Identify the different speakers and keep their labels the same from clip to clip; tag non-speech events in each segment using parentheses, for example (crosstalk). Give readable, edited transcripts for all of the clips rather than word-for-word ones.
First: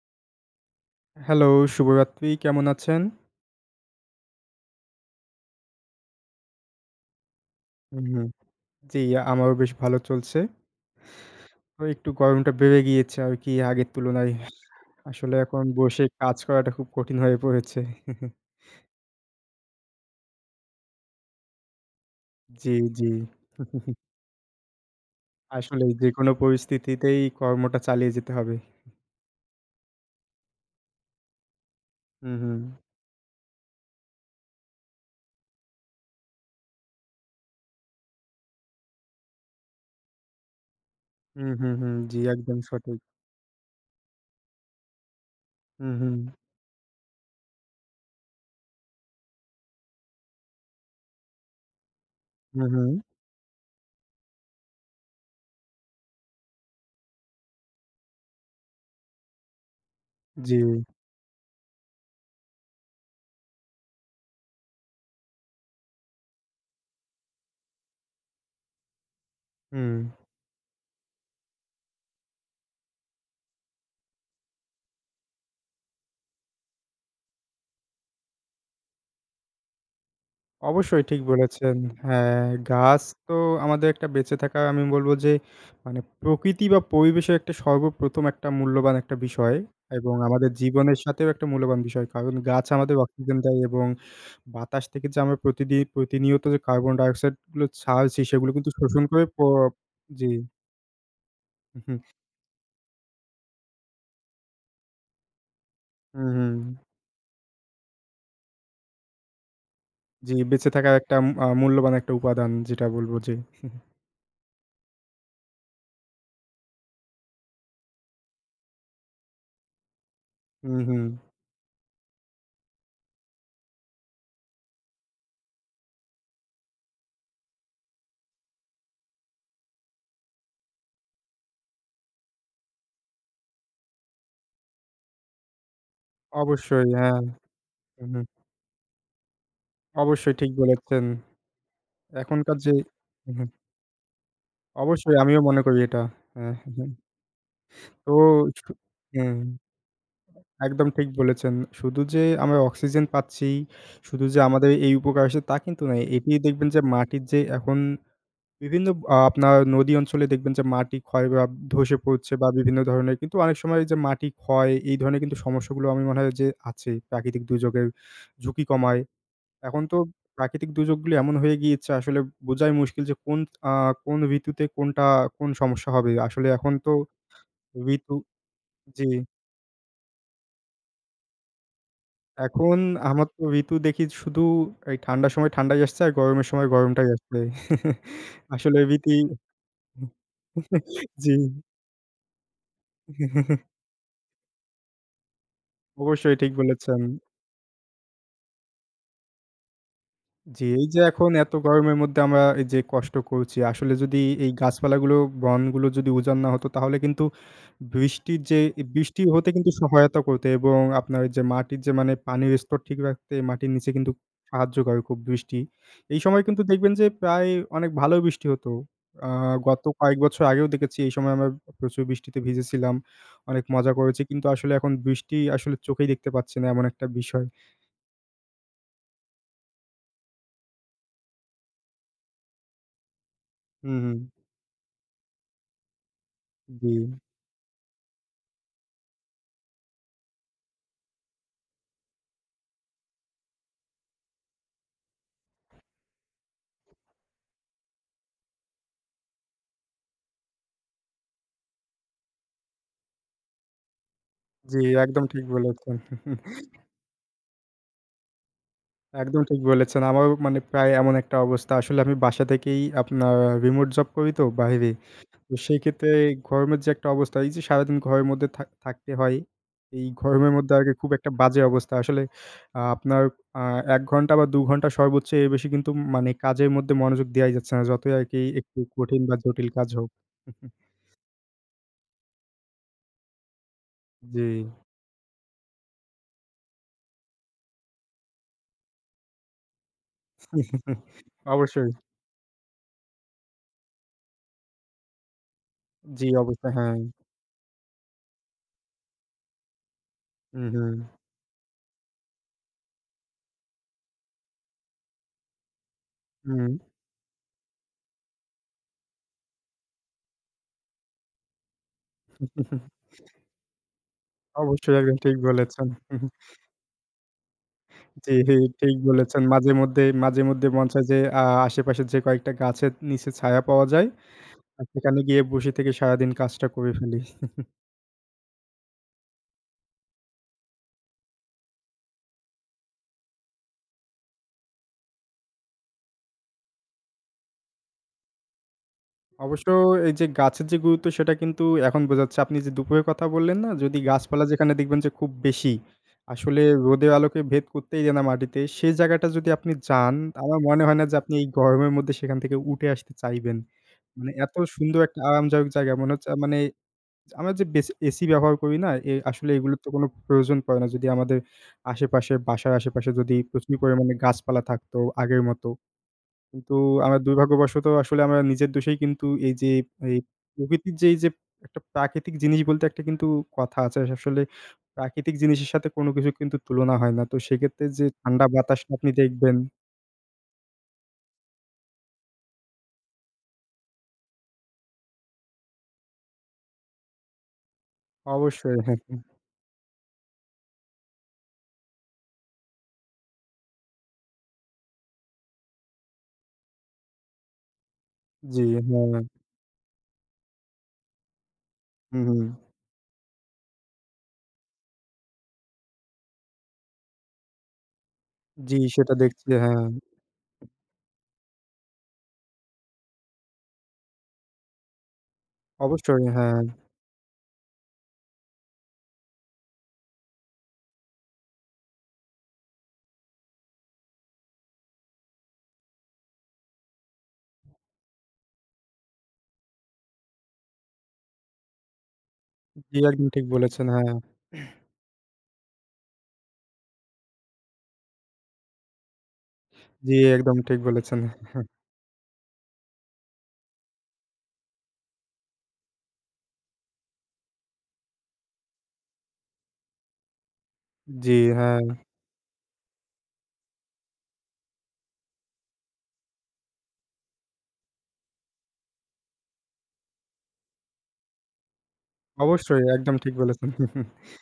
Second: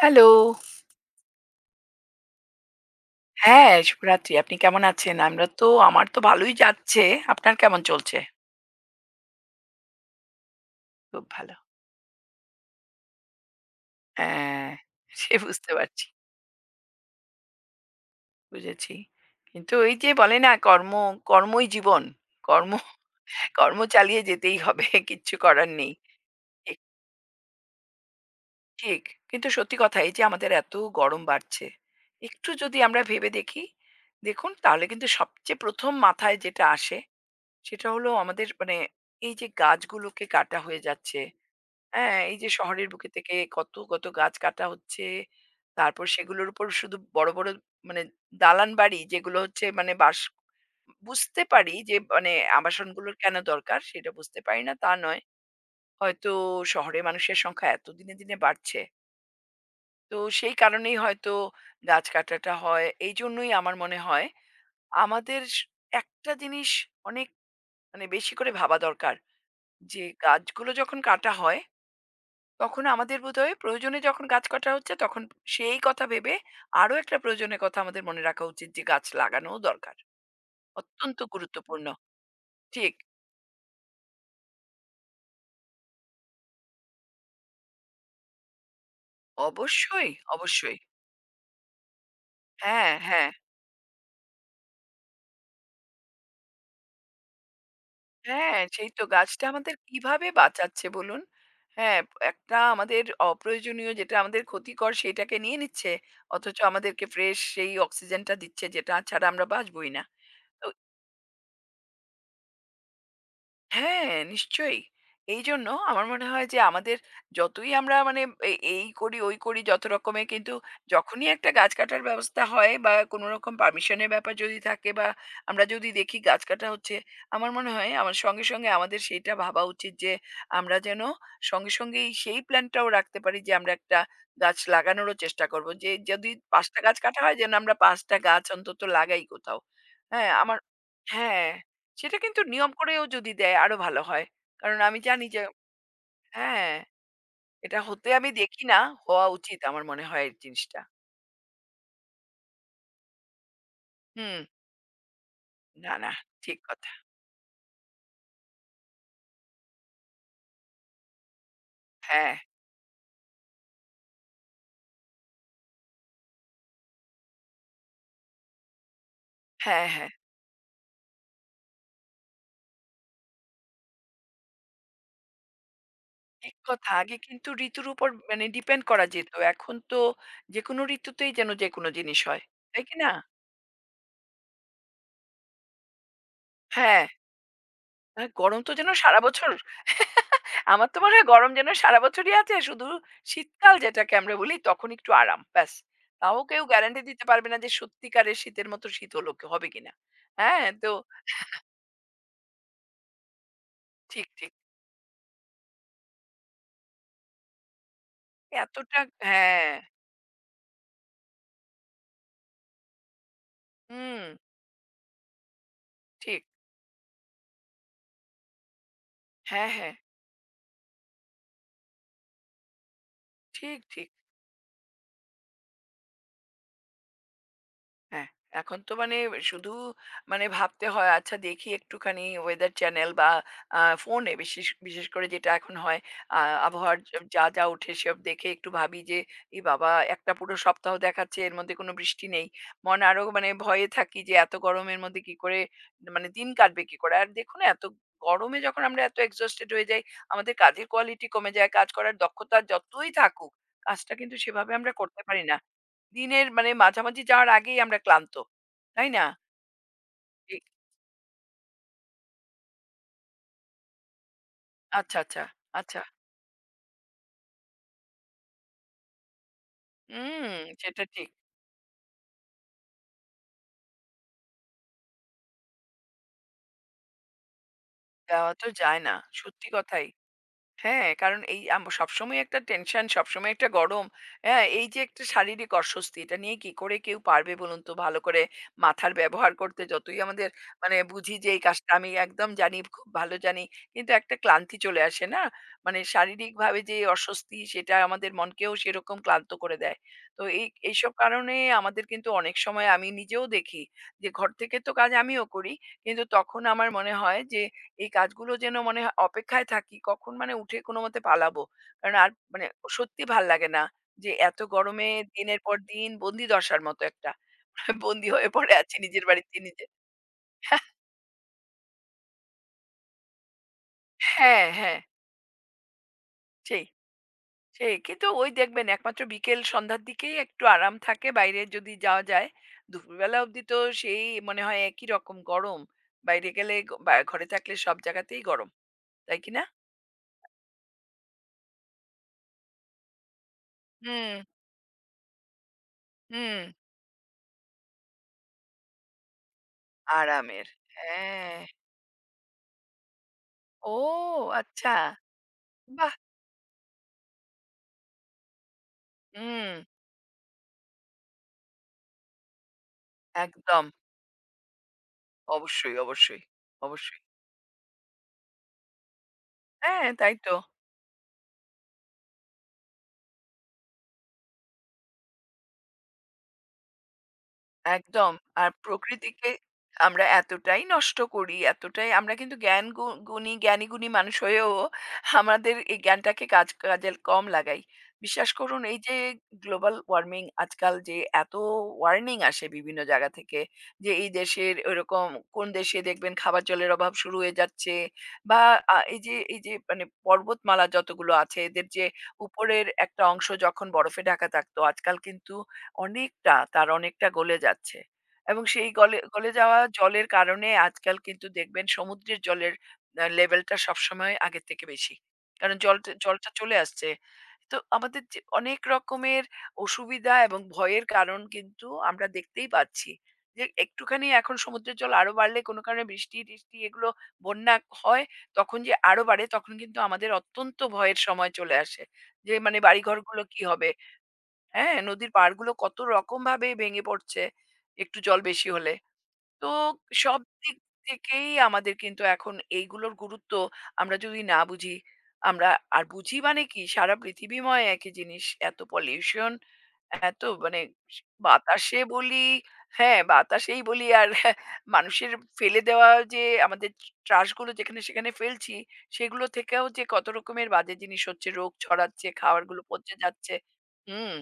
Speaker 1: Hello.
Speaker 2: Hello, শুভরাত্রি। কেমন আছেন?
Speaker 1: হ্যাঁ, শুভরাত্রি। আপনি কেমন আছেন? আমরা তো আমার তো ভালোই যাচ্ছে। আপনার কেমন
Speaker 2: হুম,
Speaker 1: চলছে?
Speaker 2: হুম। জি, আমারও বেশ ভালো চলছে।
Speaker 1: খুব ভালো।
Speaker 2: তো একটু গরমটা বেড়ে গিয়েছে আরকি আগের তুলনায়।
Speaker 1: হ্যাঁ, সে
Speaker 2: আসলে এখন
Speaker 1: বুঝতে
Speaker 2: বসে
Speaker 1: পারছি।
Speaker 2: কাজ করাটা খুব কঠিন হয়ে পড়েছে।
Speaker 1: বুঝেছি। কিন্তু ওই যে বলে না কর্মই জীবন। কর্ম
Speaker 2: জি, জি।
Speaker 1: কর্ম চালিয়ে যেতেই হবে। (laughs) কিচ্ছু করার
Speaker 2: আসলেই
Speaker 1: নেই।
Speaker 2: যেকোনো
Speaker 1: ঠিক,
Speaker 2: পরিস্থিতিতেই কর্মটা চালিয়ে যেতে হবে।
Speaker 1: ঠিক। কিন্তু সত্যি কথা এই যে আমাদের এত গরম বাড়ছে।
Speaker 2: হুম,
Speaker 1: একটু
Speaker 2: হুম।
Speaker 1: যদি আমরা ভেবে দেখি, দেখুন তাহলে কিন্তু সবচেয়ে ১ম মাথায় যেটা আসে সেটা হলো আমাদের মানে এই যে গাছগুলোকে কাটা হয়ে যাচ্ছে।
Speaker 2: হুম, হুম, হুম।
Speaker 1: হ্যাঁ,
Speaker 2: জি,
Speaker 1: এই যে
Speaker 2: একদম
Speaker 1: শহরের
Speaker 2: সঠিক।
Speaker 1: বুকে থেকে কত, কত গাছ কাটা হচ্ছে।
Speaker 2: হুম,
Speaker 1: তারপর
Speaker 2: হুম।
Speaker 1: সেগুলোর উপর শুধু বড়, বড় মানে দালান বাড়ি যেগুলো হচ্ছে মানে বুঝতে পারি যে মানে
Speaker 2: হুম, হুম।
Speaker 1: আবাসনগুলোর কেন দরকার সেটা বুঝতে পারি না তা নয়। হয়তো শহরে মানুষের সংখ্যা এত দিনে, দিনে বাড়ছে। তো সেই
Speaker 2: জি।
Speaker 1: কারণেই হয়তো গাছ কাটাটা হয়। এইজন্যই আমার মনে হয় আমাদের একটা জিনিস অনেক মানে বেশি করে ভাবা দরকার
Speaker 2: হুম।
Speaker 1: যে গাছগুলো যখন কাটা হয় তখন আমাদের বোধহয় প্রয়োজনে যখন গাছ কাটা হচ্ছে তখন সেই কথা ভেবে আরো একটা প্রয়োজনের কথা আমাদের মনে রাখা উচিত যে গাছ লাগানোও দরকার।
Speaker 2: অবশ্যই
Speaker 1: অত্যন্ত
Speaker 2: ঠিক বলেছেন।
Speaker 1: গুরুত্বপূর্ণ।
Speaker 2: হ্যাঁ,
Speaker 1: ঠিক।
Speaker 2: গাছ তো আমাদের একটা বেঁচে থাকা আমি বলব যে মানে প্রকৃতি বা পরিবেশের একটা সর্বপ্রথম একটা মূল্যবান একটা বিষয়
Speaker 1: অবশ্যই,
Speaker 2: এবং আমাদের
Speaker 1: অবশ্যই।
Speaker 2: জীবনের সাথেও একটা মূল্যবান বিষয়। কারণ গাছ
Speaker 1: হ্যাঁ,
Speaker 2: আমাদের
Speaker 1: হ্যাঁ,
Speaker 2: অক্সিজেন দেয় এবং বাতাস থেকে যে আমরা প্রতিদিন প্রতিনিয়ত যে কার্বন ডাইঅক্সাইড গুলো ছাড়ছি সেগুলো
Speaker 1: হ্যাঁ,
Speaker 2: কিন্তু
Speaker 1: সেই তো
Speaker 2: শোষণ করে
Speaker 1: গাছটা আমাদের
Speaker 2: জি।
Speaker 1: কিভাবে বাঁচাচ্ছে বলুন?
Speaker 2: হুম,
Speaker 1: হ্যাঁ, একটা আমাদের অপ্রয়োজনীয় যেটা আমাদের ক্ষতিকর সেটাকে নিয়ে নিচ্ছে।
Speaker 2: হুম, হুম।
Speaker 1: অথচ আমাদেরকে ফ্রেশ সেই অক্সিজেনটা দিচ্ছে যেটা ছাড়া আমরা বাঁচবই না।
Speaker 2: জি,
Speaker 1: তো
Speaker 2: বেঁচে থাকার একটা মূল্যবান একটা উপাদান যেটা বলব যে
Speaker 1: হ্যাঁ, নিশ্চয়ই। এইজন্য আমার মনে হয় যে আমাদের যতই আমরা মানে এই করি, ওই করি যত রকমের কিন্তু
Speaker 2: হুম, হুম।
Speaker 1: যখনই একটা গাছ কাটার ব্যবস্থা হয় বা কোন রকম পারমিশনের ব্যাপার যদি থাকে বা আমরা যদি দেখি গাছ কাটা হচ্ছে, আমার মনে হয় আমার সঙ্গে, সঙ্গে আমাদের সেইটা ভাবা উচিত যে আমরা যেন সঙ্গে, সঙ্গেই সেই প্ল্যানটাও রাখতে পারি যে আমরা একটা গাছ লাগানোরও চেষ্টা করব। যে যদি ৫ টা
Speaker 2: অবশ্যই
Speaker 1: গাছ
Speaker 2: হ্যাঁ।
Speaker 1: কাটা হয় যেন আমরা ৫
Speaker 2: হুম,
Speaker 1: টা
Speaker 2: হুম।
Speaker 1: গাছ অন্তত লাগাই কোথাও। হ্যাঁ,
Speaker 2: অবশ্যই ঠিক
Speaker 1: আমার
Speaker 2: বলেছেন।
Speaker 1: হ্যাঁ। সেটা কিন্তু
Speaker 2: এখনকার
Speaker 1: নিয়ম
Speaker 2: যে
Speaker 1: করেও যদি
Speaker 2: হুম, হুম।
Speaker 1: দেয় আরো ভালো হয়। কারণ আমি
Speaker 2: অবশ্যই
Speaker 1: জানি
Speaker 2: আমিও
Speaker 1: যে
Speaker 2: মনে করি এটা। হ্যাঁ,
Speaker 1: হ্যাঁ,
Speaker 2: হ্যাঁ।
Speaker 1: এটা হতে
Speaker 2: তো
Speaker 1: আমি দেখি
Speaker 2: শু
Speaker 1: না। হওয়া
Speaker 2: হুম,
Speaker 1: উচিত আমার মনে হয় এই জিনিসটা।
Speaker 2: একদম ঠিক বলেছেন। শুধু যে আমরা অক্সিজেন পাচ্ছি, শুধু যে
Speaker 1: হুম,
Speaker 2: আমাদের এই উপকার আসে তা কিন্তু
Speaker 1: না,
Speaker 2: নয়।
Speaker 1: না
Speaker 2: এটি
Speaker 1: ঠিক
Speaker 2: দেখবেন যে
Speaker 1: কথা।
Speaker 2: মাটির যে এখন বিভিন্ন আপনার নদী অঞ্চলে দেখবেন যে মাটি ক্ষয় বা ধসে
Speaker 1: হ্যাঁ,
Speaker 2: পড়ছে বা বিভিন্ন ধরনের কিন্তু অনেক সময় যে মাটি ক্ষয় এই ধরনের কিন্তু সমস্যাগুলো আমি মনে হয় যে আছে। প্রাকৃতিক দুর্যোগের ঝুঁকি কমায়। এখন
Speaker 1: হ্যাঁ,
Speaker 2: তো
Speaker 1: হ্যাঁ।
Speaker 2: প্রাকৃতিক দুর্যোগগুলো এমন হয়ে গিয়েছে আসলে বোঝাই মুশকিল যে কোন আ কোন ঋতুতে কোনটা কোন সমস্যা হবে। আসলে
Speaker 1: ঠিক
Speaker 2: এখন
Speaker 1: কথা।
Speaker 2: তো
Speaker 1: আগে কিন্তু ঋতুর উপর
Speaker 2: ঋতু
Speaker 1: মানে ডিপেন্ড করা
Speaker 2: জি,
Speaker 1: যেত। এখন তো যেকোনো ঋতুতেই যেন যেকোনো জিনিস হয়।
Speaker 2: এখন
Speaker 1: তাই কি না?
Speaker 2: আমার তো ঋতু দেখি শুধু এই ঠান্ডার সময় ঠান্ডাই আসছে আর গরমের সময়
Speaker 1: হ্যাঁ,
Speaker 2: গরমটাই আসছে। (laughs)
Speaker 1: আর গরম তো
Speaker 2: আসলে
Speaker 1: যেন
Speaker 2: রীতি
Speaker 1: সারা বছর আমার তো মনে হয়
Speaker 2: জি।
Speaker 1: গরম যেন সারা বছরই আছে শুধু শীতকাল যেটাকে আমরা বলি তখন একটু আরাম ব্যাস
Speaker 2: অবশ্যই
Speaker 1: তাও
Speaker 2: ঠিক
Speaker 1: কেউ
Speaker 2: বলেছেন।
Speaker 1: গ্যারান্টি দিতে পারবে না যে সত্যিকারের শীতের মতো শীত হলো কি- হবে কিনা
Speaker 2: জি,
Speaker 1: হ্যাঁ
Speaker 2: এই
Speaker 1: তো
Speaker 2: যে এখন এত গরমের মধ্যে আমরা এই যে কষ্ট করছি, আসলে যদি
Speaker 1: ঠিক
Speaker 2: এই
Speaker 1: ঠিক
Speaker 2: গাছপালাগুলো, বনগুলো যদি উজাড় না হতো তাহলে কিন্তু বৃষ্টির যে
Speaker 1: এতটা
Speaker 2: বৃষ্টি হতে কিন্তু
Speaker 1: হ্যাঁ
Speaker 2: সহায়তা করতো এবং আপনার ওই যে মাটির যে মানে পানির স্তর ঠিক রাখতে মাটির নিচে কিন্তু
Speaker 1: হুম
Speaker 2: সাহায্য করে খুব বৃষ্টি। এই সময়
Speaker 1: ঠিক
Speaker 2: কিন্তু দেখবেন যে প্রায় অনেক ভালো বৃষ্টি হতো। আ
Speaker 1: হ্যাঁ
Speaker 2: গত
Speaker 1: হ্যাঁ
Speaker 2: কয়েক বছর আগেও দেখেছি এই সময় আমরা প্রচুর বৃষ্টিতে ভিজেছিলাম। অনেক
Speaker 1: ঠিক
Speaker 2: মজা
Speaker 1: ঠিক
Speaker 2: করেছি। কিন্তু আসলে এখন বৃষ্টি আসলে চোখেই দেখতে পাচ্ছি না এমন একটা বিষয়।
Speaker 1: হ্যাঁ, এখন তো মানে শুধু মানে ভাবতে হয় আচ্ছা দেখি একটুখানি ওয়েদার চ্যানেল বা আ
Speaker 2: হুম, হুম।
Speaker 1: ফোনে বিশেষ বিশেষ করে যেটা এখন হয় আ
Speaker 2: জি।
Speaker 1: আবহাওয়ার যা ওঠে সেসব দেখে একটু ভাবি যে, "এ বাবা! একটা পুরো সপ্তাহ দেখাচ্ছে এর মধ্যে কোনো বৃষ্টি নেই।" মন আরো মানে ভয়ে থাকি যে এত গরমের মধ্যে কি করে মানে দিন কাটবে কি করে? আর দেখুন এত গরমে যখন আমরা এত এক্সহস্টেড হয়ে যাই, আমাদের কাজের কোয়ালিটি কমে যায়, কাজ করার দক্ষতা যতই থাকুক, কাজটা কিন্তু সেভাবে
Speaker 2: জি,
Speaker 1: আমরা করতে
Speaker 2: একদম ঠিক
Speaker 1: পারি না।
Speaker 2: বলেছেন।
Speaker 1: দিনের
Speaker 2: (laughs)
Speaker 1: মানে মাঝামাঝি যাওয়ার আগেই আমরা ক্লান্ত। তাই না?
Speaker 2: একদম ঠিক বলেছেন। আমারও মানে
Speaker 1: এ
Speaker 2: প্রায় এমন একটা অবস্থা। আসলে আমি বাসা থেকেই আপনার রিমোট জব করি তো বাইরে।
Speaker 1: আচ্ছা, আচ্ছা,
Speaker 2: তো সেই
Speaker 1: আচ্ছা।
Speaker 2: ক্ষেত্রে গরমের যে একটা অবস্থা, এই যে সারাদিন ঘরের মধ্যে থাকতে হয়, এই গরমের
Speaker 1: হুম,
Speaker 2: মধ্যে আগে
Speaker 1: সেটা
Speaker 2: খুব
Speaker 1: ঠিক।
Speaker 2: একটা বাজে অবস্থা। আসলে আ আপনার আ ১ ঘন্টা বা ২ ঘন্টা সর্বোচ্চ এর বেশি কিন্তু মানে কাজের মধ্যে মনোযোগ দেওয়াই যাচ্ছে না, যতই আরকি
Speaker 1: যাওয়া তো
Speaker 2: একটু
Speaker 1: যায় না।
Speaker 2: কঠিন বা
Speaker 1: সত্যি
Speaker 2: জটিল কাজ
Speaker 1: কথাই।
Speaker 2: হোক। (laughs)
Speaker 1: হ্যাঁ, কারণ এই সবসময় একটা টেনশন, সবসময় একটা গরম।
Speaker 2: জি।
Speaker 1: হ্যাঁ, এই যে একটা শারীরিক অস্বস্তি, এটা নিয়ে কি করে কেউ পারবে বলুন তো ভালো করে মাথার ব্যবহার করতে? যতই আমাদের মানে
Speaker 2: (laughs)
Speaker 1: বুঝি যে এই
Speaker 2: অবশ্যই।
Speaker 1: কাজটা আমি একদম জানি, খুব ভালো জানি। কিন্তু একটা ক্লান্তি চলে আসে না? মানে
Speaker 2: জি, অবশ্যই।
Speaker 1: শারীরিকভাবে
Speaker 2: হ্যাঁ।
Speaker 1: যে অস্বস্তি, সেটা আমাদের মনকেও সেরকম ক্লান্ত করে দেয়। তো
Speaker 2: হুম,
Speaker 1: এই
Speaker 2: হুম।
Speaker 1: এইসব কারণে আমাদের কিন্তু অনেক সময় আমি নিজেও দেখি যে ঘর থেকে তো কাজ আমিও করি। কিন্তু তখন আমার মনে হয় যে এই কাজগুলো যেন মনে হয় অপেক্ষায় থাকি কখন মানে উঠে কোনোমতে পালাবো। কারণ আর মানে
Speaker 2: হুম।
Speaker 1: সত্যি ভাল লাগে না যে এত
Speaker 2: অবশ্যই
Speaker 1: গরমে
Speaker 2: একদম ঠিক
Speaker 1: দিনের পর
Speaker 2: বলেছেন।
Speaker 1: দিন বন্দিদশার মতো একটা (laughs) বন্দী
Speaker 2: জি,
Speaker 1: হয়ে পড়ে
Speaker 2: ঠিক
Speaker 1: আছি নিজের
Speaker 2: বলেছেন।
Speaker 1: বাড়িতে নিজে।
Speaker 2: মাঝেমধ্যে মাঝেমধ্যে মন চায় যে আশেপাশে যে কয়েকটা গাছের নিচে ছায়া পাওয়া যায়,
Speaker 1: হ্যাঁ, হ্যাঁ,
Speaker 2: সেখানে গিয়ে বসে থেকে সারাদিন কাজটা
Speaker 1: সেই,
Speaker 2: করে ফেলি।
Speaker 1: সেই। কিন্তু ওই দেখবেন একমাত্র বিকেল সন্ধ্যার দিকেই একটু আরাম থাকে বাইরে যদি যাওয়া যায়। দুপুরবেলা অবধি তো সেই মনে হয় একই রকম গরম। বাইরে গেলে বা ঘরে থাকলে সব জায়গাতেই গরম। তাই কি না?
Speaker 2: অবশ্য এই যে গাছের যে গুরুত্ব সেটা কিন্তু এখন বোঝা যাচ্ছে। আপনি যে দুপুরের কথা বললেন না, যদি
Speaker 1: হুম,
Speaker 2: গাছপালা যেখানে দেখবেন যে খুব বেশি, আসলে
Speaker 1: হুম।
Speaker 2: রোদের আলোকে ভেদ করতেই দেয় না মাটিতে, সেই জায়গাটা যদি আপনি যান, আমার
Speaker 1: আরামের।
Speaker 2: মনে হয় না যে আপনি এই
Speaker 1: হ্যাঁ।
Speaker 2: গরমের মধ্যে সেখান থেকে উঠে আসতে চাইবেন।
Speaker 1: ও
Speaker 2: মানে এত
Speaker 1: আচ্ছা।
Speaker 2: সুন্দর একটা আরামদায়ক জায়গা মনে
Speaker 1: বাহ!
Speaker 2: হচ্ছে মানে আমরা যে বেস এসি ব্যবহার করি না, আসলে
Speaker 1: হুম,
Speaker 2: এগুলোর তো কোনো প্রয়োজন পড়ে না। যদি আমাদের আশেপাশে বাসার আশেপাশে যদি প্রচুর
Speaker 1: একদম।
Speaker 2: পরিমাণে গাছপালা থাকতো আগের মতো।
Speaker 1: অবশ্যই, অবশ্যই,
Speaker 2: কিন্তু আমরা
Speaker 1: অবশ্যই।
Speaker 2: দুর্ভাগ্যবশত আসলে আমরা নিজের দোষেই কিন্তু এই যে
Speaker 1: হ্যাঁ,
Speaker 2: এই
Speaker 1: তাই তো।
Speaker 2: প্রকৃতির যে এই যে একটা প্রাকৃতিক জিনিস বলতে একটা কিন্তু কথা আছে। আসলে প্রাকৃতিক জিনিসের সাথে কোনো কিছুর কিন্তু তুলনা হয় না। তো সেক্ষেত্রে যে
Speaker 1: একদম।
Speaker 2: ঠান্ডা
Speaker 1: আর
Speaker 2: বাতাসটা আপনি
Speaker 1: প্রকৃতিকে
Speaker 2: দেখবেন
Speaker 1: আমরা এতটাই নষ্ট করি, এতটাই আমরা কিন্তু জ্ঞান গু গুণী জ্ঞানী-গুণী মানুষ হয়েও আমাদের এই জ্ঞানটাকে কাজে কম লাগাই। বিশ্বাস
Speaker 2: অবশ্যই
Speaker 1: করুন
Speaker 2: হ্যাঁ,
Speaker 1: এই যে
Speaker 2: হ্যাঁ।
Speaker 1: গ্লোবাল ওয়ার্মিং আজকাল যে এত ওয়ার্নিং আসে বিভিন্ন জায়গা থেকে যে এই দেশের ওইরকম কোন দেশে দেখবেন খাবার জলের অভাব শুরু হয়ে যাচ্ছে বা
Speaker 2: জি,
Speaker 1: আ এই
Speaker 2: হ্যাঁ।
Speaker 1: যে এই যে মানে পর্বতমালা যতগুলো আছে এদের যে
Speaker 2: হুম, হুম।
Speaker 1: উপরের একটা অংশ যখন বরফে ঢাকা থাকতো আজকাল কিন্তু অনেকটা, তার অনেকটা গলে যাচ্ছে। এবং
Speaker 2: জি,
Speaker 1: সেই
Speaker 2: সেটা
Speaker 1: গলে
Speaker 2: দেখছি।
Speaker 1: গলে যাওয়া
Speaker 2: হ্যাঁ,
Speaker 1: জলের কারণে আজকাল কিন্তু দেখবেন সমুদ্রের জলের আ লেভেলটা সবসময় আগের থেকে বেশি। কারণ জলটা
Speaker 2: অবশ্যই।
Speaker 1: জলটা
Speaker 2: হ্যাঁ,
Speaker 1: চলে আসছে। তো আমাদের যে অনেক রকমের অসুবিধা এবং ভয়ের কারণ কিন্তু আমরা দেখতেই পাচ্ছি। যে একটুখানি এখন সমুদ্রের জল আরো বাড়লে কোনো কারণে বৃষ্টি-টিষ্টি এগুলো বন্যা হয়, তখন যে আরো বাড়ে তখন কিন্তু আমাদের অত্যন্ত ভয়ের সময় চলে আসে। যে মানে
Speaker 2: জি, একদম
Speaker 1: বাড়িঘরগুলো
Speaker 2: ঠিক
Speaker 1: কি
Speaker 2: বলেছেন।
Speaker 1: হবে?
Speaker 2: হ্যাঁ।
Speaker 1: হ্যাঁ, নদীর পাড়গুলো কত রকমভাবে ভেঙে পড়ছে একটু জল বেশি হলে। তো
Speaker 2: জি,
Speaker 1: সব
Speaker 2: একদম
Speaker 1: দিক
Speaker 2: ঠিক বলেছেন।
Speaker 1: থেকেই আমাদের কিন্তু এখন এইগুলোর গুরুত্ব আমরা যদি না বুঝি, আমরা আর বুঝি মানে কি সারা পৃথিবীময় একই জিনিস। এত পলিউশন, এত মানে স
Speaker 2: জি, হ্যাঁ,
Speaker 1: বাতাসে বলি হ্যাঁ, বাতাসেই বলি আর (laughs) মানুষের ফেলে দেওয়া যে আমাদের ট্রাশগুলো যেখানে সেখানে ফেলছি, সেগুলো থেকেও যে কত রকমের বাজে জিনিস হচ্ছে, রোগ ছড়াচ্ছে, খাবারগুলো
Speaker 2: অবশ্যই একদম
Speaker 1: পচে
Speaker 2: ঠিক
Speaker 1: যাচ্ছে।
Speaker 2: বলেছেন। (laughs)
Speaker 1: হুম,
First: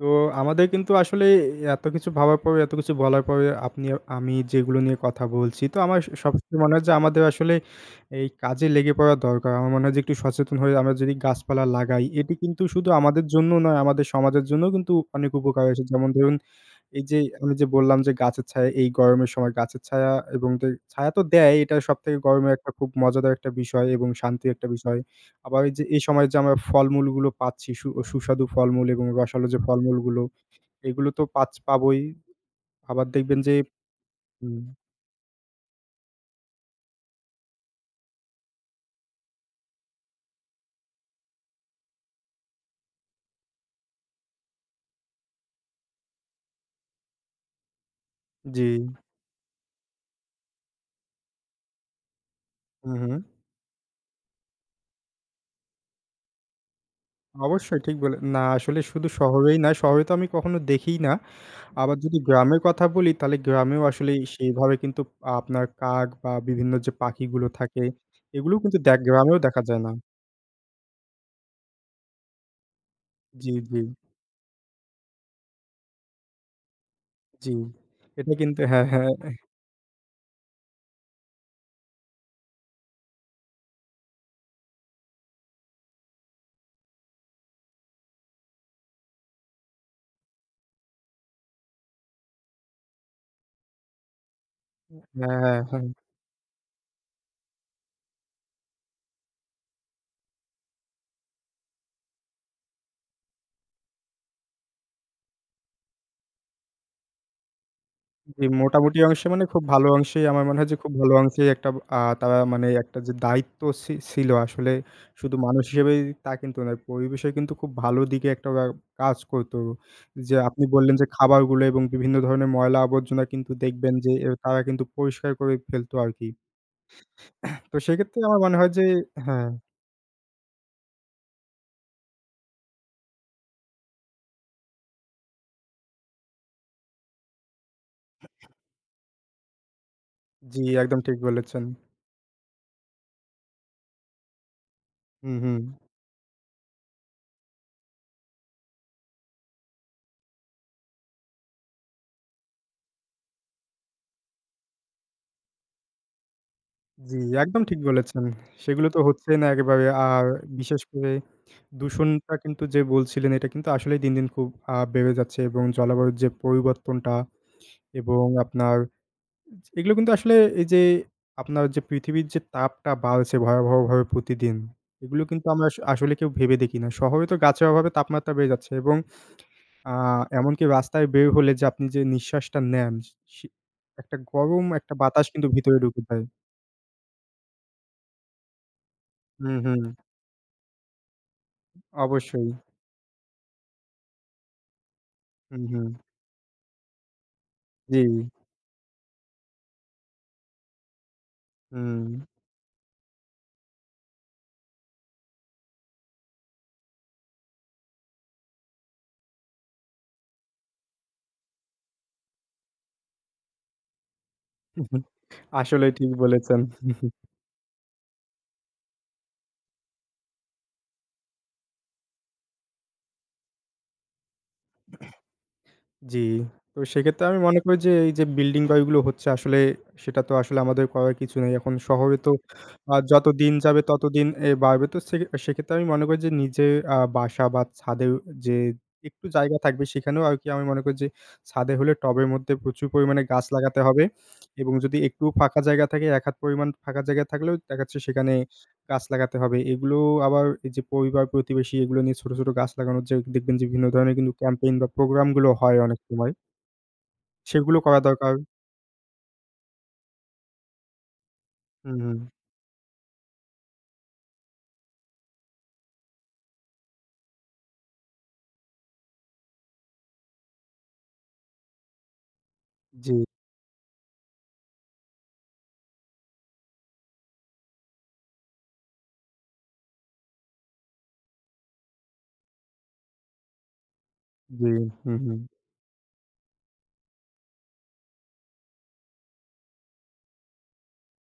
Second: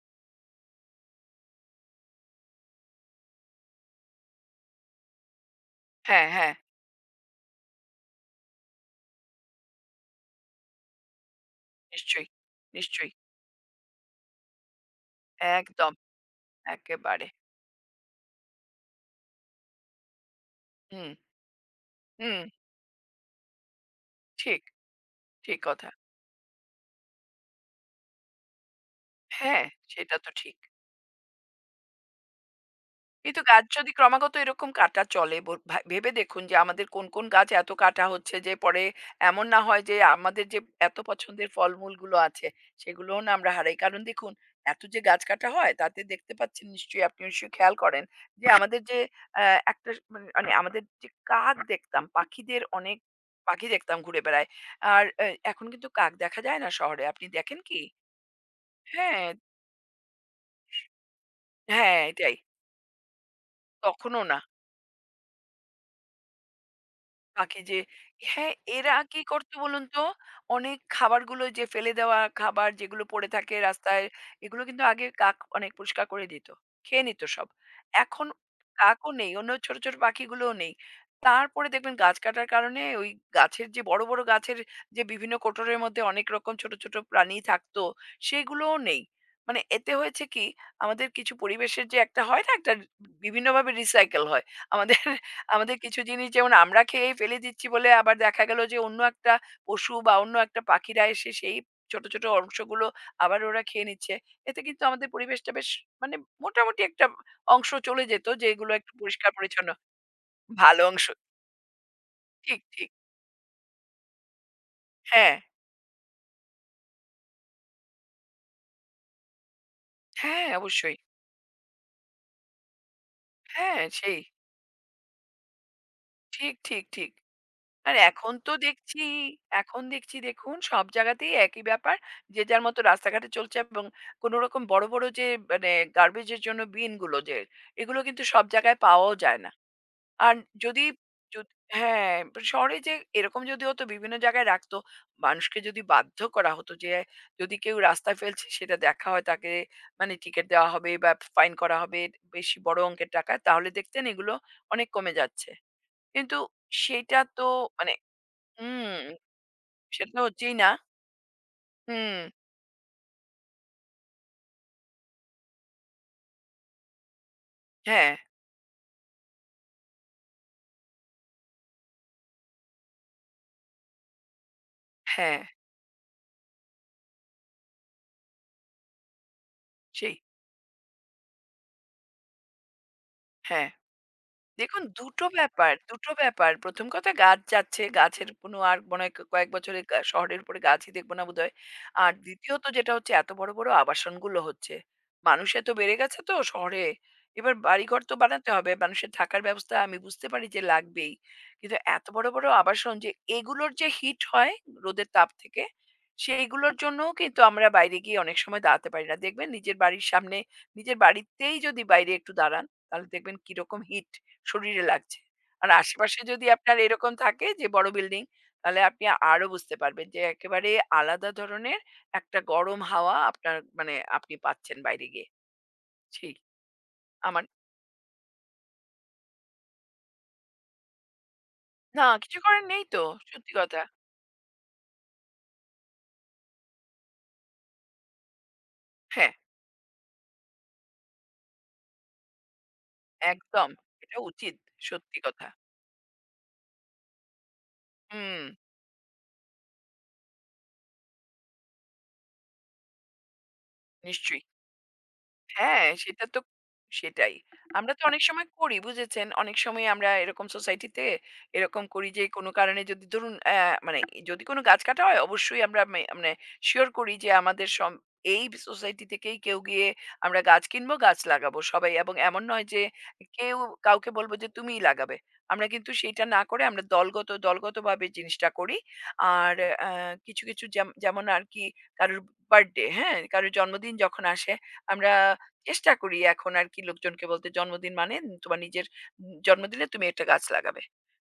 Speaker 2: তো আমাদের কিন্তু আসলে এত কিছু ভাবার পরে, এত কিছু বলার পরে আপনি আমি যেগুলো নিয়ে কথা বলছি, তো আমার
Speaker 1: হ্যাঁ, হ্যাঁ।
Speaker 2: সবসময় মনে হয় যে আমাদের আসলে এই কাজে লেগে পড়া দরকার। আমার মনে হয় যে একটু সচেতন হয়ে আমরা যদি গাছপালা লাগাই,
Speaker 1: নিশ্চয়ই,
Speaker 2: এটি কিন্তু শুধু
Speaker 1: নিশ্চয়ই।
Speaker 2: আমাদের জন্য নয়, আমাদের সমাজের জন্যও কিন্তু অনেক উপকার আসে।
Speaker 1: একদম,
Speaker 2: যেমন ধরুন এই যে
Speaker 1: একেবারে।
Speaker 2: আমি যে বললাম যে গাছের ছায়া এই গরমের সময় গাছের ছায়া এবং ছায়া
Speaker 1: হুম,
Speaker 2: তো দেয় এটা সবথেকে
Speaker 1: হুম।
Speaker 2: গরমের একটা খুব মজাদার একটা বিষয় এবং শান্তির
Speaker 1: ঠিক,
Speaker 2: একটা বিষয়।
Speaker 1: ঠিক
Speaker 2: আবার এই যে
Speaker 1: কথা।
Speaker 2: এই সময় যে আমরা ফলমূলগুলো পাচ্ছি সুস্বাদু ফলমূল এবং রসালো যে
Speaker 1: হ্যাঁ, সেটা
Speaker 2: ফলমূলগুলো
Speaker 1: তো ঠিক।
Speaker 2: এগুলো তো পাবোই। আবার দেখবেন
Speaker 1: কিন্তু
Speaker 2: যে
Speaker 1: গাছ যদি ক্রমাগত
Speaker 2: হুম,
Speaker 1: এরকম কাটা চলে ভেবে দেখুন যে আমাদের কোন কোন গাছ এত কাটা হচ্ছে যে পরে এমন না হয় যে আমাদের যে এত পছন্দের ফলমূলগুলো আছে সেগুলোও না আমরা হারাই কারণ দেখুন এত যে গাছ কাটা হয় তাতে দেখতে পাচ্ছেন নিশ্চয়ই আপনি নিশ্চয়ই খেয়াল করেন যে
Speaker 2: জি।
Speaker 1: আমাদের যে একটা স- মানে মানে আমাদের যে কাক দেখতাম পাখিদের
Speaker 2: হুম,
Speaker 1: অনেক
Speaker 2: হুম।
Speaker 1: পাখি দেখতাম ঘুরে বেড়ায় আর এখন কিন্তু কাক দেখা যায় না শহরে আপনি দেখেন
Speaker 2: অবশ্যই
Speaker 1: কি
Speaker 2: ঠিক বলে না আসলে শুধু
Speaker 1: হ্যাঁ
Speaker 2: শহরেই না, শহরে তো আমি কখনো দেখিই না।
Speaker 1: হ্যাঁ
Speaker 2: আবার যদি
Speaker 1: এটাই
Speaker 2: গ্রামের কথা বলি, তাহলে গ্রামেও আসলেই
Speaker 1: তখনও না
Speaker 2: সেইভাবে কিন্তু আপনার কাক বা বিভিন্ন যে পাখিগুলো
Speaker 1: থাকে যে
Speaker 2: থাকে,
Speaker 1: হ্যাঁ,
Speaker 2: এগুলোও কিন্তু
Speaker 1: এরা কি
Speaker 2: গ্রামেও
Speaker 1: করতো
Speaker 2: দেখা যায়
Speaker 1: বলুন
Speaker 2: না।
Speaker 1: তো? অনেক খাবারগুলো যে ফেলে দেওয়া খাবার যেগুলো পড়ে
Speaker 2: জি,
Speaker 1: থাকে
Speaker 2: জি,
Speaker 1: রাস্তায়, এগুলো কিন্তু আগে কাক অনেক পরিষ্কার করে দিত। খেয়ে নিত সব।
Speaker 2: জি।
Speaker 1: এখন
Speaker 2: এটা কিন্তু হ্যাঁ, হ্যাঁ,
Speaker 1: কাকও নেই, অন্য ছোট, ছোট পাখিগুলোও নেই। তারপরে দেখবেন গাছ কাটার কারণে ওই গাছের যে বড়, বড় গাছের যে বিভিন্ন কোটরের মধ্যে অনেক রকম ছোট, ছোট প্রাণী থাকতো, সেগুলোও নেই। মানে এতে হয়েছে কি? আমাদের কিছু পরিবেশের যে একটা হয় না? একটা বিভিন্নভাবে রিসাইকেল হয়। আমাদের
Speaker 2: হ্যাঁ, হ্যাঁ,
Speaker 1: আমাদের
Speaker 2: হ্যাঁ।
Speaker 1: কিছু জিনিস যেমন আমরা খেয়েই ফেলে দিচ্ছি বলে আবার দেখা গেল যে অন্য একটা পশু বা অন্য একটা পাখিরা এসে সেই ছোট ছোট অংশগুলো আবার ওরা খেয়ে নিচ্ছে এতে কিন্তু আমাদের পরিবেশটা বেশ মানে মোটামুটি একটা অংশ চলে যেত
Speaker 2: জি,
Speaker 1: যেগুলো একটু
Speaker 2: মোটামুটি অংশে
Speaker 1: পরিষ্কার
Speaker 2: মানে খুব
Speaker 1: পরিচ্ছন্ন
Speaker 2: ভালো অংশেই আমার মনে হয় যে
Speaker 1: ভালো
Speaker 2: খুব
Speaker 1: অংশ
Speaker 2: ভালো অংশেই একটা তারা
Speaker 1: ঠিক
Speaker 2: মানে
Speaker 1: ঠিক
Speaker 2: একটা যে দায়িত্ব ছিল আসলে
Speaker 1: হ্যাঁ
Speaker 2: শুধু মানুষ হিসেবেই তা কিন্তু নয়। পরিবেশের কিন্তু খুব ভালো দিকে একটা ওরা কাজ করতো। যে
Speaker 1: হ্যাঁ
Speaker 2: আপনি বললেন
Speaker 1: অবশ্যই
Speaker 2: যে খাবারগুলো এবং বিভিন্ন ধরনের ময়লা আবর্জনা কিন্তু
Speaker 1: হ্যাঁ
Speaker 2: দেখবেন যে
Speaker 1: সেই
Speaker 2: তারা কিন্তু পরিষ্কার করে ফেলতো আরকি।
Speaker 1: ঠিক ঠিক ঠিক
Speaker 2: তো
Speaker 1: আর
Speaker 2: সেক্ষেত্রে
Speaker 1: এখন
Speaker 2: আমার
Speaker 1: তো
Speaker 2: মনে হয় যে
Speaker 1: দেখছি
Speaker 2: হ্যাঁ,
Speaker 1: এখন দেখছি দেখুন সব জায়গাতেই একই ব্যাপার। যে যার মতো রাস্তাঘাটে চলছে এবং কোনো রকম বড়, বড় যে মানে গার্বেজ এর জন্য বিন গুলো যে এগুলো কিন্তু সব জায়গায় পাওয়াও যায় না। আর
Speaker 2: জি
Speaker 1: যদি
Speaker 2: একদম ঠিক
Speaker 1: যদ
Speaker 2: বলেছেন।
Speaker 1: হ্যাঁ, শহরে যে এরকম যদি হতো বিভিন্ন জায়গায় রাখতো,
Speaker 2: হুম,
Speaker 1: মানুষকে
Speaker 2: হুম।
Speaker 1: যদি বাধ্য করা হতো যে যদি কেউ রাস্তায় ফেলছে সেটা দেখা হয় তাকে মানে টিকেট দেওয়া হবে বা ফাইন করা হবে বেশি বড় অঙ্কের টাকা। তাহলে দেখতেন এগুলো অনেক কমে যাচ্ছে। কিন্তু
Speaker 2: জি,
Speaker 1: সেটা তো
Speaker 2: একদম ঠিক
Speaker 1: মানে
Speaker 2: বলেছেন।
Speaker 1: হুম,
Speaker 2: সেগুলো তো হচ্ছেই না একেবারে। আর
Speaker 1: সেটাও যেই না।
Speaker 2: বিশেষ করে
Speaker 1: হুম,
Speaker 2: দূষণটা কিন্তু যে বলছিলেন এটা কিন্তু আসলেই দিন, দিন খুব বেড়ে যাচ্ছে এবং জলবায়ুর যে পরিবর্তনটা
Speaker 1: হ্যাঁ,
Speaker 2: এবং আপনার এগুলো কিন্তু আসলে এই যে আপনার যে পৃথিবীর যে তাপটা বাড়ছে ভয়াবহভাবে প্রতিদিন, এগুলো
Speaker 1: হ্যাঁ,
Speaker 2: কিন্তু আমরা আসলে কেউ ভেবে দেখি না। শহরে তো গাছের অভাবে তাপমাত্রা বেড়ে যাচ্ছে এবং আ
Speaker 1: সেই,
Speaker 2: এমনকি রাস্তায় বের হলে যে আপনি যে নিঃশ্বাসটা নেন সে
Speaker 1: হ্যাঁ।
Speaker 2: একটা গরম
Speaker 1: দেখুন,
Speaker 2: একটা
Speaker 1: দুটো
Speaker 2: বাতাস কিন্তু
Speaker 1: ব্যাপার,
Speaker 2: ভিতরে ঢুকে
Speaker 1: দুটো
Speaker 2: যায়।
Speaker 1: ব্যাপার। ১ম কথা গাছ যাচ্ছে। গাছের কোনো আর মনে হয় কয়েক
Speaker 2: হুম, হুম।
Speaker 1: বছরে শহরের উপরে গাছই দেখব না বোধহয়। আর
Speaker 2: অবশ্যই।
Speaker 1: দ্বিতীয়ত যেটা হচ্ছে এত বড়, বড় আবাসনগুলো হচ্ছে। মানুষ
Speaker 2: হুম,
Speaker 1: এত
Speaker 2: হুম।
Speaker 1: বেড়ে গেছে তো শহরে। এবার বাড়িঘর
Speaker 2: জি,
Speaker 1: তো বানাতে হবে। মানুষের থাকার ব্যবস্থা আমি বুঝতে পারি যে লাগবেই। কিন্তু
Speaker 2: হুম।
Speaker 1: এত বড়, বড় আবাসন যে এগুলোর যে হিট হয় রোদের তাপ থেকে, সেইগুলোর জন্যও কিন্তু আমরা বাইরে গিয়ে অনেক সময় দাঁড়াতে পারি না। দেখবেন নিজের বাড়ির সামনে, নিজের বাড়িতেই যদি বাইরে একটু দাঁড়ান, তাহলে দেখবেন কিরকম হিট। শরীরে
Speaker 2: (laughs)
Speaker 1: লাগছে। আর
Speaker 2: আসলেই ঠিক
Speaker 1: আশেপাশে যদি
Speaker 2: বলেছেন।
Speaker 1: আপনার এরকম থাকে যে বড় বিল্ডিং, তাহলে আপনি আরো বুঝতে পারবেন যে একেবারে আলাদা ধরনের একটা গরম হাওয়া আপনার মানে আপনি পাচ্ছেন বাইরে গিয়ে।
Speaker 2: জি।
Speaker 1: সেই
Speaker 2: তো সেক্ষেত্রে আমি
Speaker 1: আমার
Speaker 2: মনে করি যে এই যে বিল্ডিং বায়ুগুলো হচ্ছে আসলে সেটা তো আসলে আমাদের করার কিছু নেই। এখন
Speaker 1: না
Speaker 2: শহরে তো
Speaker 1: কিছু করার নেই তো,
Speaker 2: যত দিন
Speaker 1: সত্যি
Speaker 2: যাবে
Speaker 1: কথা।
Speaker 2: ততদিন এ বাড়বে। তো সেক্ষেত্রে আমি মনে করি যে নিজে বাসা বা ছাদে যে একটু
Speaker 1: হ্যাঁ,
Speaker 2: জায়গা থাকবে সেখানেও আরকি আমি মনে করি যে ছাদে হলে টবের মধ্যে প্রচুর পরিমাণে গাছ
Speaker 1: একদম।
Speaker 2: লাগাতে হবে
Speaker 1: এটা উচিত,
Speaker 2: এবং যদি
Speaker 1: সত্যি
Speaker 2: একটু
Speaker 1: কথা।
Speaker 2: ফাঁকা জায়গা থাকে এক হাত পরিমাণ ফাঁকা জায়গা থাকলেও দেখা যাচ্ছে সেখানে
Speaker 1: হুম,
Speaker 2: গাছ লাগাতে হবে। এগুলো আবার এই যে পরিবার-প্রতিবেশী এগুলো নিয়ে ছোট, ছোট গাছ লাগানোর যে দেখবেন যে বিভিন্ন ধরনের কিন্তু
Speaker 1: নিশ্চয়ই।
Speaker 2: ক্যাম্পেইন বা প্রোগ্রাম গুলো হয়
Speaker 1: হ্যাঁ,
Speaker 2: অনেক
Speaker 1: সেটা
Speaker 2: সময়।
Speaker 1: তো সেটাই।
Speaker 2: সেগুলো
Speaker 1: আমরা
Speaker 2: করা
Speaker 1: তো অনেক
Speaker 2: দরকার
Speaker 1: সময় করি বুঝেছেন? অনেক সময় আমরা এরকম সোসাইটিতে এরকম
Speaker 2: হুম,
Speaker 1: করি
Speaker 2: হুম।
Speaker 1: যে কোনো কারণে যদি ধরুন মানে যদি কোনো গাছ কাটা হয় অবশ্যই আমরা মানে সিওর করি যে আমাদের এই সোসাইটি থেকেই কেউ গিয়ে আমরা গাছ কিনবো, গাছ লাগাবো সবাই এবং এমন নয় যে
Speaker 2: জি,
Speaker 1: কেউ কাউকে বলবো যে তুমিই লাগাবে। আমরা কিন্তু সেইটা না করে আমরা দলগতভাবে জিনিসটা করি। আর অ্যা কিছু, কিছু যেমন আর কি কারোর বার্থডে, হ্যাঁ? কারোর জন্মদিন যখন আসে
Speaker 2: জি।
Speaker 1: আমরা
Speaker 2: হুম, হুম।
Speaker 1: চেষ্টা করি এখন আর কি লোকজনকে বলতে জন্মদিন মানে তোমার নিজের জন্মদিনে তুমি একটা গাছ লাগাবে।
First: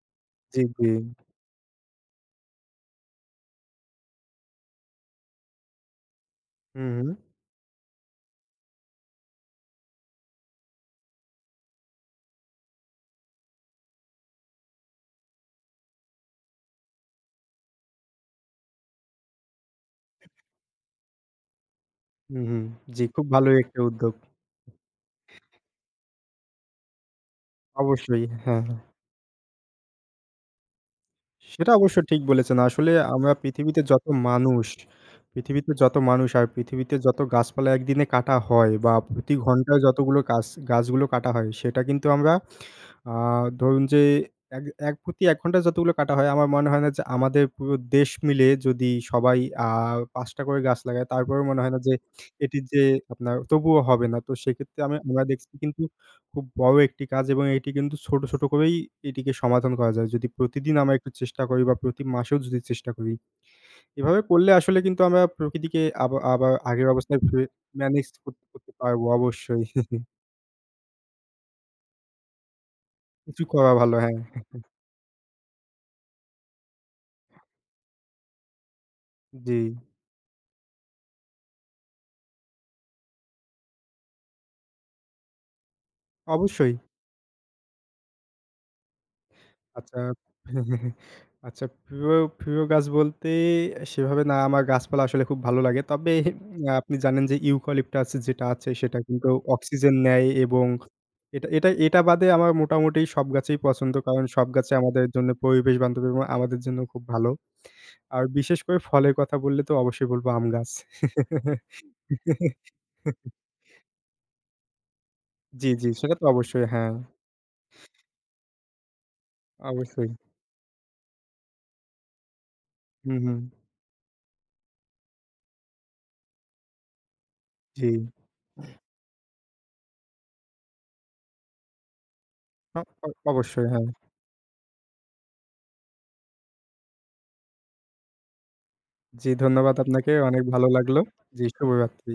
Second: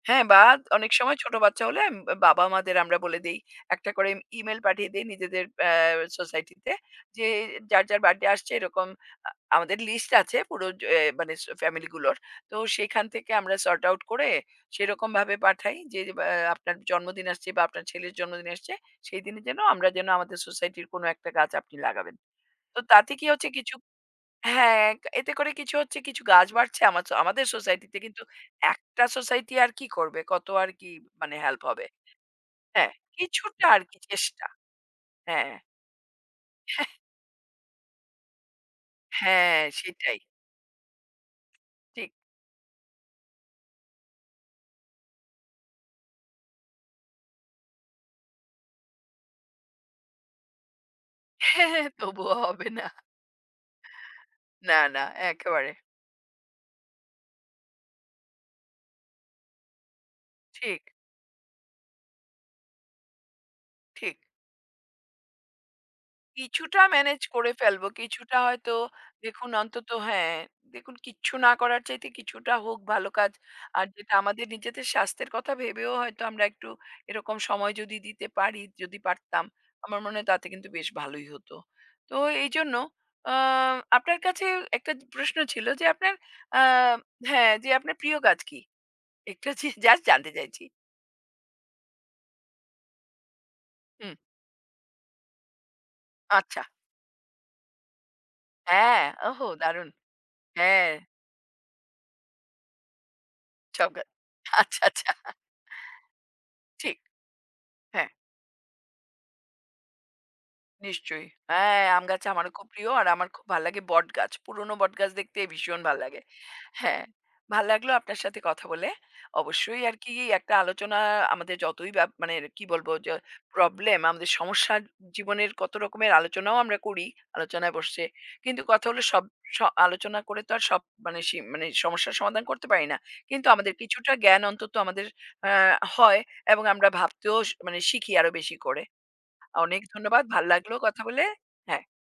Speaker 1: হ্যাঁ, বা
Speaker 2: জি, জি।
Speaker 1: অনেক সময় ছোট বাচ্চা হলে বাবা-মাদের আমরা বলে দেই। একটা করে ইমেইল পাঠিয়ে দেই নিজেদের সোসাইটিতে
Speaker 2: হুম, হুম।
Speaker 1: যে যার, যার বার্থডে আসছে এরকম আ আমাদের লিস্ট আছে পুরো য এ মানে স ফ্যামিলি গুলোর। তো সেখান থেকে আমরা সর্ট আউট করে সেরকমভাবে পাঠাই যে বা আপনার জন্মদিন আসছে বা আপনার ছেলের জন্মদিন আসছে, সেই দিনে যেন আমরা যেন আমাদের সোসাইটির কোনো একটা গাছ আপনি লাগাবেন।
Speaker 2: হুম, হুম।
Speaker 1: তো
Speaker 2: জি,
Speaker 1: তাতে
Speaker 2: খুব
Speaker 1: কি হচ্ছে
Speaker 2: ভালোই
Speaker 1: কিছু
Speaker 2: একটা উদ্যোগ।
Speaker 1: হ্যাঁ, এক এতে করে কিছু হচ্ছে কিছু গাছ বাড়ছে আমার আমাদের সোসাইটিতে। কিন্তু
Speaker 2: অবশ্যই। হ্যাঁ, হ্যাঁ।
Speaker 1: একটা সোসাইটি আর কি করবে? কত আর কি মানে হেল্প
Speaker 2: সেটা
Speaker 1: হবে?
Speaker 2: অবশ্য ঠিক বলেছেন। আসলে
Speaker 1: হ্যাঁ,
Speaker 2: আমরা
Speaker 1: কিছুটা
Speaker 2: পৃথিবীতে
Speaker 1: আর কি
Speaker 2: যত
Speaker 1: চেষ্টা।
Speaker 2: মানুষ,
Speaker 1: হ্যাঁ,
Speaker 2: পৃথিবীতে যত মানুষ আর পৃথিবীতে যত গাছপালা একদিনে কাটা হয় বা প্রতি
Speaker 1: হ্যাঁ,
Speaker 2: ঘন্টায় যতগুলো
Speaker 1: সেটাই।
Speaker 2: গাছ গাছগুলো কাটা হয় সেটা কিন্তু
Speaker 1: ঠিক।
Speaker 2: আমরা আ ধরুন যে এক এক প্রতি ১ ঘন্টায় যতগুলো কাটা হয় আমার মনে হয় না যে আমাদের পুরো দেশ মিলে যদি সবাই আ ৫ টা করে গাছ লাগায় তারপরেও মনে হয় না যে
Speaker 1: (laughs) তবুও
Speaker 2: এটি
Speaker 1: হবে
Speaker 2: যে
Speaker 1: না।
Speaker 2: আপনার তবুও হবে না। তো সেক্ষেত্রে
Speaker 1: না,
Speaker 2: আমি
Speaker 1: না,
Speaker 2: আমরা দেখছি
Speaker 1: একেবারে।
Speaker 2: কিন্তু খুব বড় একটি কাজ এবং এটি কিন্তু ছোট, ছোট করেই এটিকে সমাধান করা যায়। যদি প্রতিদিন
Speaker 1: ঠিক,
Speaker 2: আমরা একটু চেষ্টা করি বা প্রতি মাসেও যদি চেষ্টা করি।
Speaker 1: ঠিক।
Speaker 2: এভাবে করলে আসলে কিন্তু আমরা প্রকৃতিকে আবার
Speaker 1: কিছুটা
Speaker 2: আগের অবস্থায়
Speaker 1: ম্যানেজ
Speaker 2: ফিরে
Speaker 1: করে ফেলবো।
Speaker 2: ম্যানেজ
Speaker 1: কিছুটা
Speaker 2: করতে
Speaker 1: হয়তো
Speaker 2: পারবো
Speaker 1: দেখুন
Speaker 2: অবশ্যই।
Speaker 1: অন্তত
Speaker 2: (laughs)
Speaker 1: হ্যাঁ, দেখুন কিচ্ছু না করার চাইতে কিছুটা হোক ভালো কাজ।
Speaker 2: কিছু করা
Speaker 1: আর
Speaker 2: ভালো
Speaker 1: যেটা
Speaker 2: হ্যাঁ,
Speaker 1: আমাদের নিজেদের স্বাস্থ্যের কথা ভেবেও হয়তো আমরা একটু এরকম সময় যদি দিতে পারি, যদি পারতাম,
Speaker 2: জি
Speaker 1: আমার মনে হয় তাতে কিন্তু বেশ ভালোই হতো। তো এইজন্য আ আপনার কাছে একটা প্রশ্ন ছিল যে আপনার আ
Speaker 2: অবশ্যই।
Speaker 1: হ্যাঁ, যে আপনার প্রিয় কাজ কি? একটু যে (laughs)
Speaker 2: আচ্ছা,
Speaker 1: জাস্ট জানতে চাইছি।
Speaker 2: আচ্ছা প্রিয়, প্রিয় গাছ বলতে
Speaker 1: হুম,
Speaker 2: সেভাবে না আমার গাছপালা আসলে খুব ভালো লাগে। তবে
Speaker 1: আচ্ছা।
Speaker 2: আহ, আপনি জানেন যে ইউক্যালিপটাস যেটা আছে সেটা
Speaker 1: হ্যাঁ,
Speaker 2: কিন্তু
Speaker 1: ওহো দারুণ!
Speaker 2: অক্সিজেন নেয় এবং
Speaker 1: হ্যাঁ,
Speaker 2: এটা এটা এটা বাদে আমার মোটামুটি সব গাছেই
Speaker 1: সব
Speaker 2: পছন্দ।
Speaker 1: কাজ।
Speaker 2: কারণ সব গাছে
Speaker 1: আচ্ছা,
Speaker 2: আমাদের
Speaker 1: আচ্ছা।
Speaker 2: জন্য পরিবেশ বান্ধব এবং আমাদের জন্য
Speaker 1: ঠিক।
Speaker 2: খুব ভালো।
Speaker 1: হ্যাঁ।
Speaker 2: আর বিশেষ করে ফলের কথা বললে তো অবশ্যই বলব আম গাছ।
Speaker 1: নিশ্চয়ই। হ্যাঁ, আম গাছ আমারও খুব
Speaker 2: (laughs)
Speaker 1: প্রিয়। আর আমার খুব ভাল লাগে বটগাছ। পুরনো বটগাছ দেখতে
Speaker 2: জি,
Speaker 1: ভীষণ
Speaker 2: জি
Speaker 1: ভাল
Speaker 2: সেটা
Speaker 1: লাগে।
Speaker 2: তো অবশ্যই হ্যাঁ,
Speaker 1: হ্যাঁ, ভাল লাগলো আপনার সাথে কথা বলে। অবশ্যই আর
Speaker 2: অবশ্যই।
Speaker 1: কি একটা আলোচনা আমাদের যতই মানে কি বলবো যে
Speaker 2: হুম, হুম।
Speaker 1: প্রবলেম আমাদের সমস্যা জীবনের কত রকমের আলোচনাও আমরা করি, আলোচনায়
Speaker 2: জি।
Speaker 1: বসে। কিন্তু কথা হলো সব স আলোচনা করে তো আর সব মানে মানে সমস্যার সমাধান করতে
Speaker 2: অ
Speaker 1: পারি না।
Speaker 2: অ
Speaker 1: কিন্তু
Speaker 2: অবশ্যই
Speaker 1: আমাদের
Speaker 2: হ্যাঁ।
Speaker 1: কিছুটা জ্ঞান অন্তত আমাদের অ্যা হয় এবং আমরা ভাবতেও মানে শিখি আরো বেশি করে।
Speaker 2: জি, ধন্যবাদ
Speaker 1: অনেক
Speaker 2: আপনাকে।
Speaker 1: ধন্যবাদ।
Speaker 2: অনেক
Speaker 1: ভাল
Speaker 2: ভালো
Speaker 1: লাগলো
Speaker 2: লাগলো।
Speaker 1: কথা বলে।
Speaker 2: জি,
Speaker 1: হ্যাঁ।
Speaker 2: শুভরাত্রি।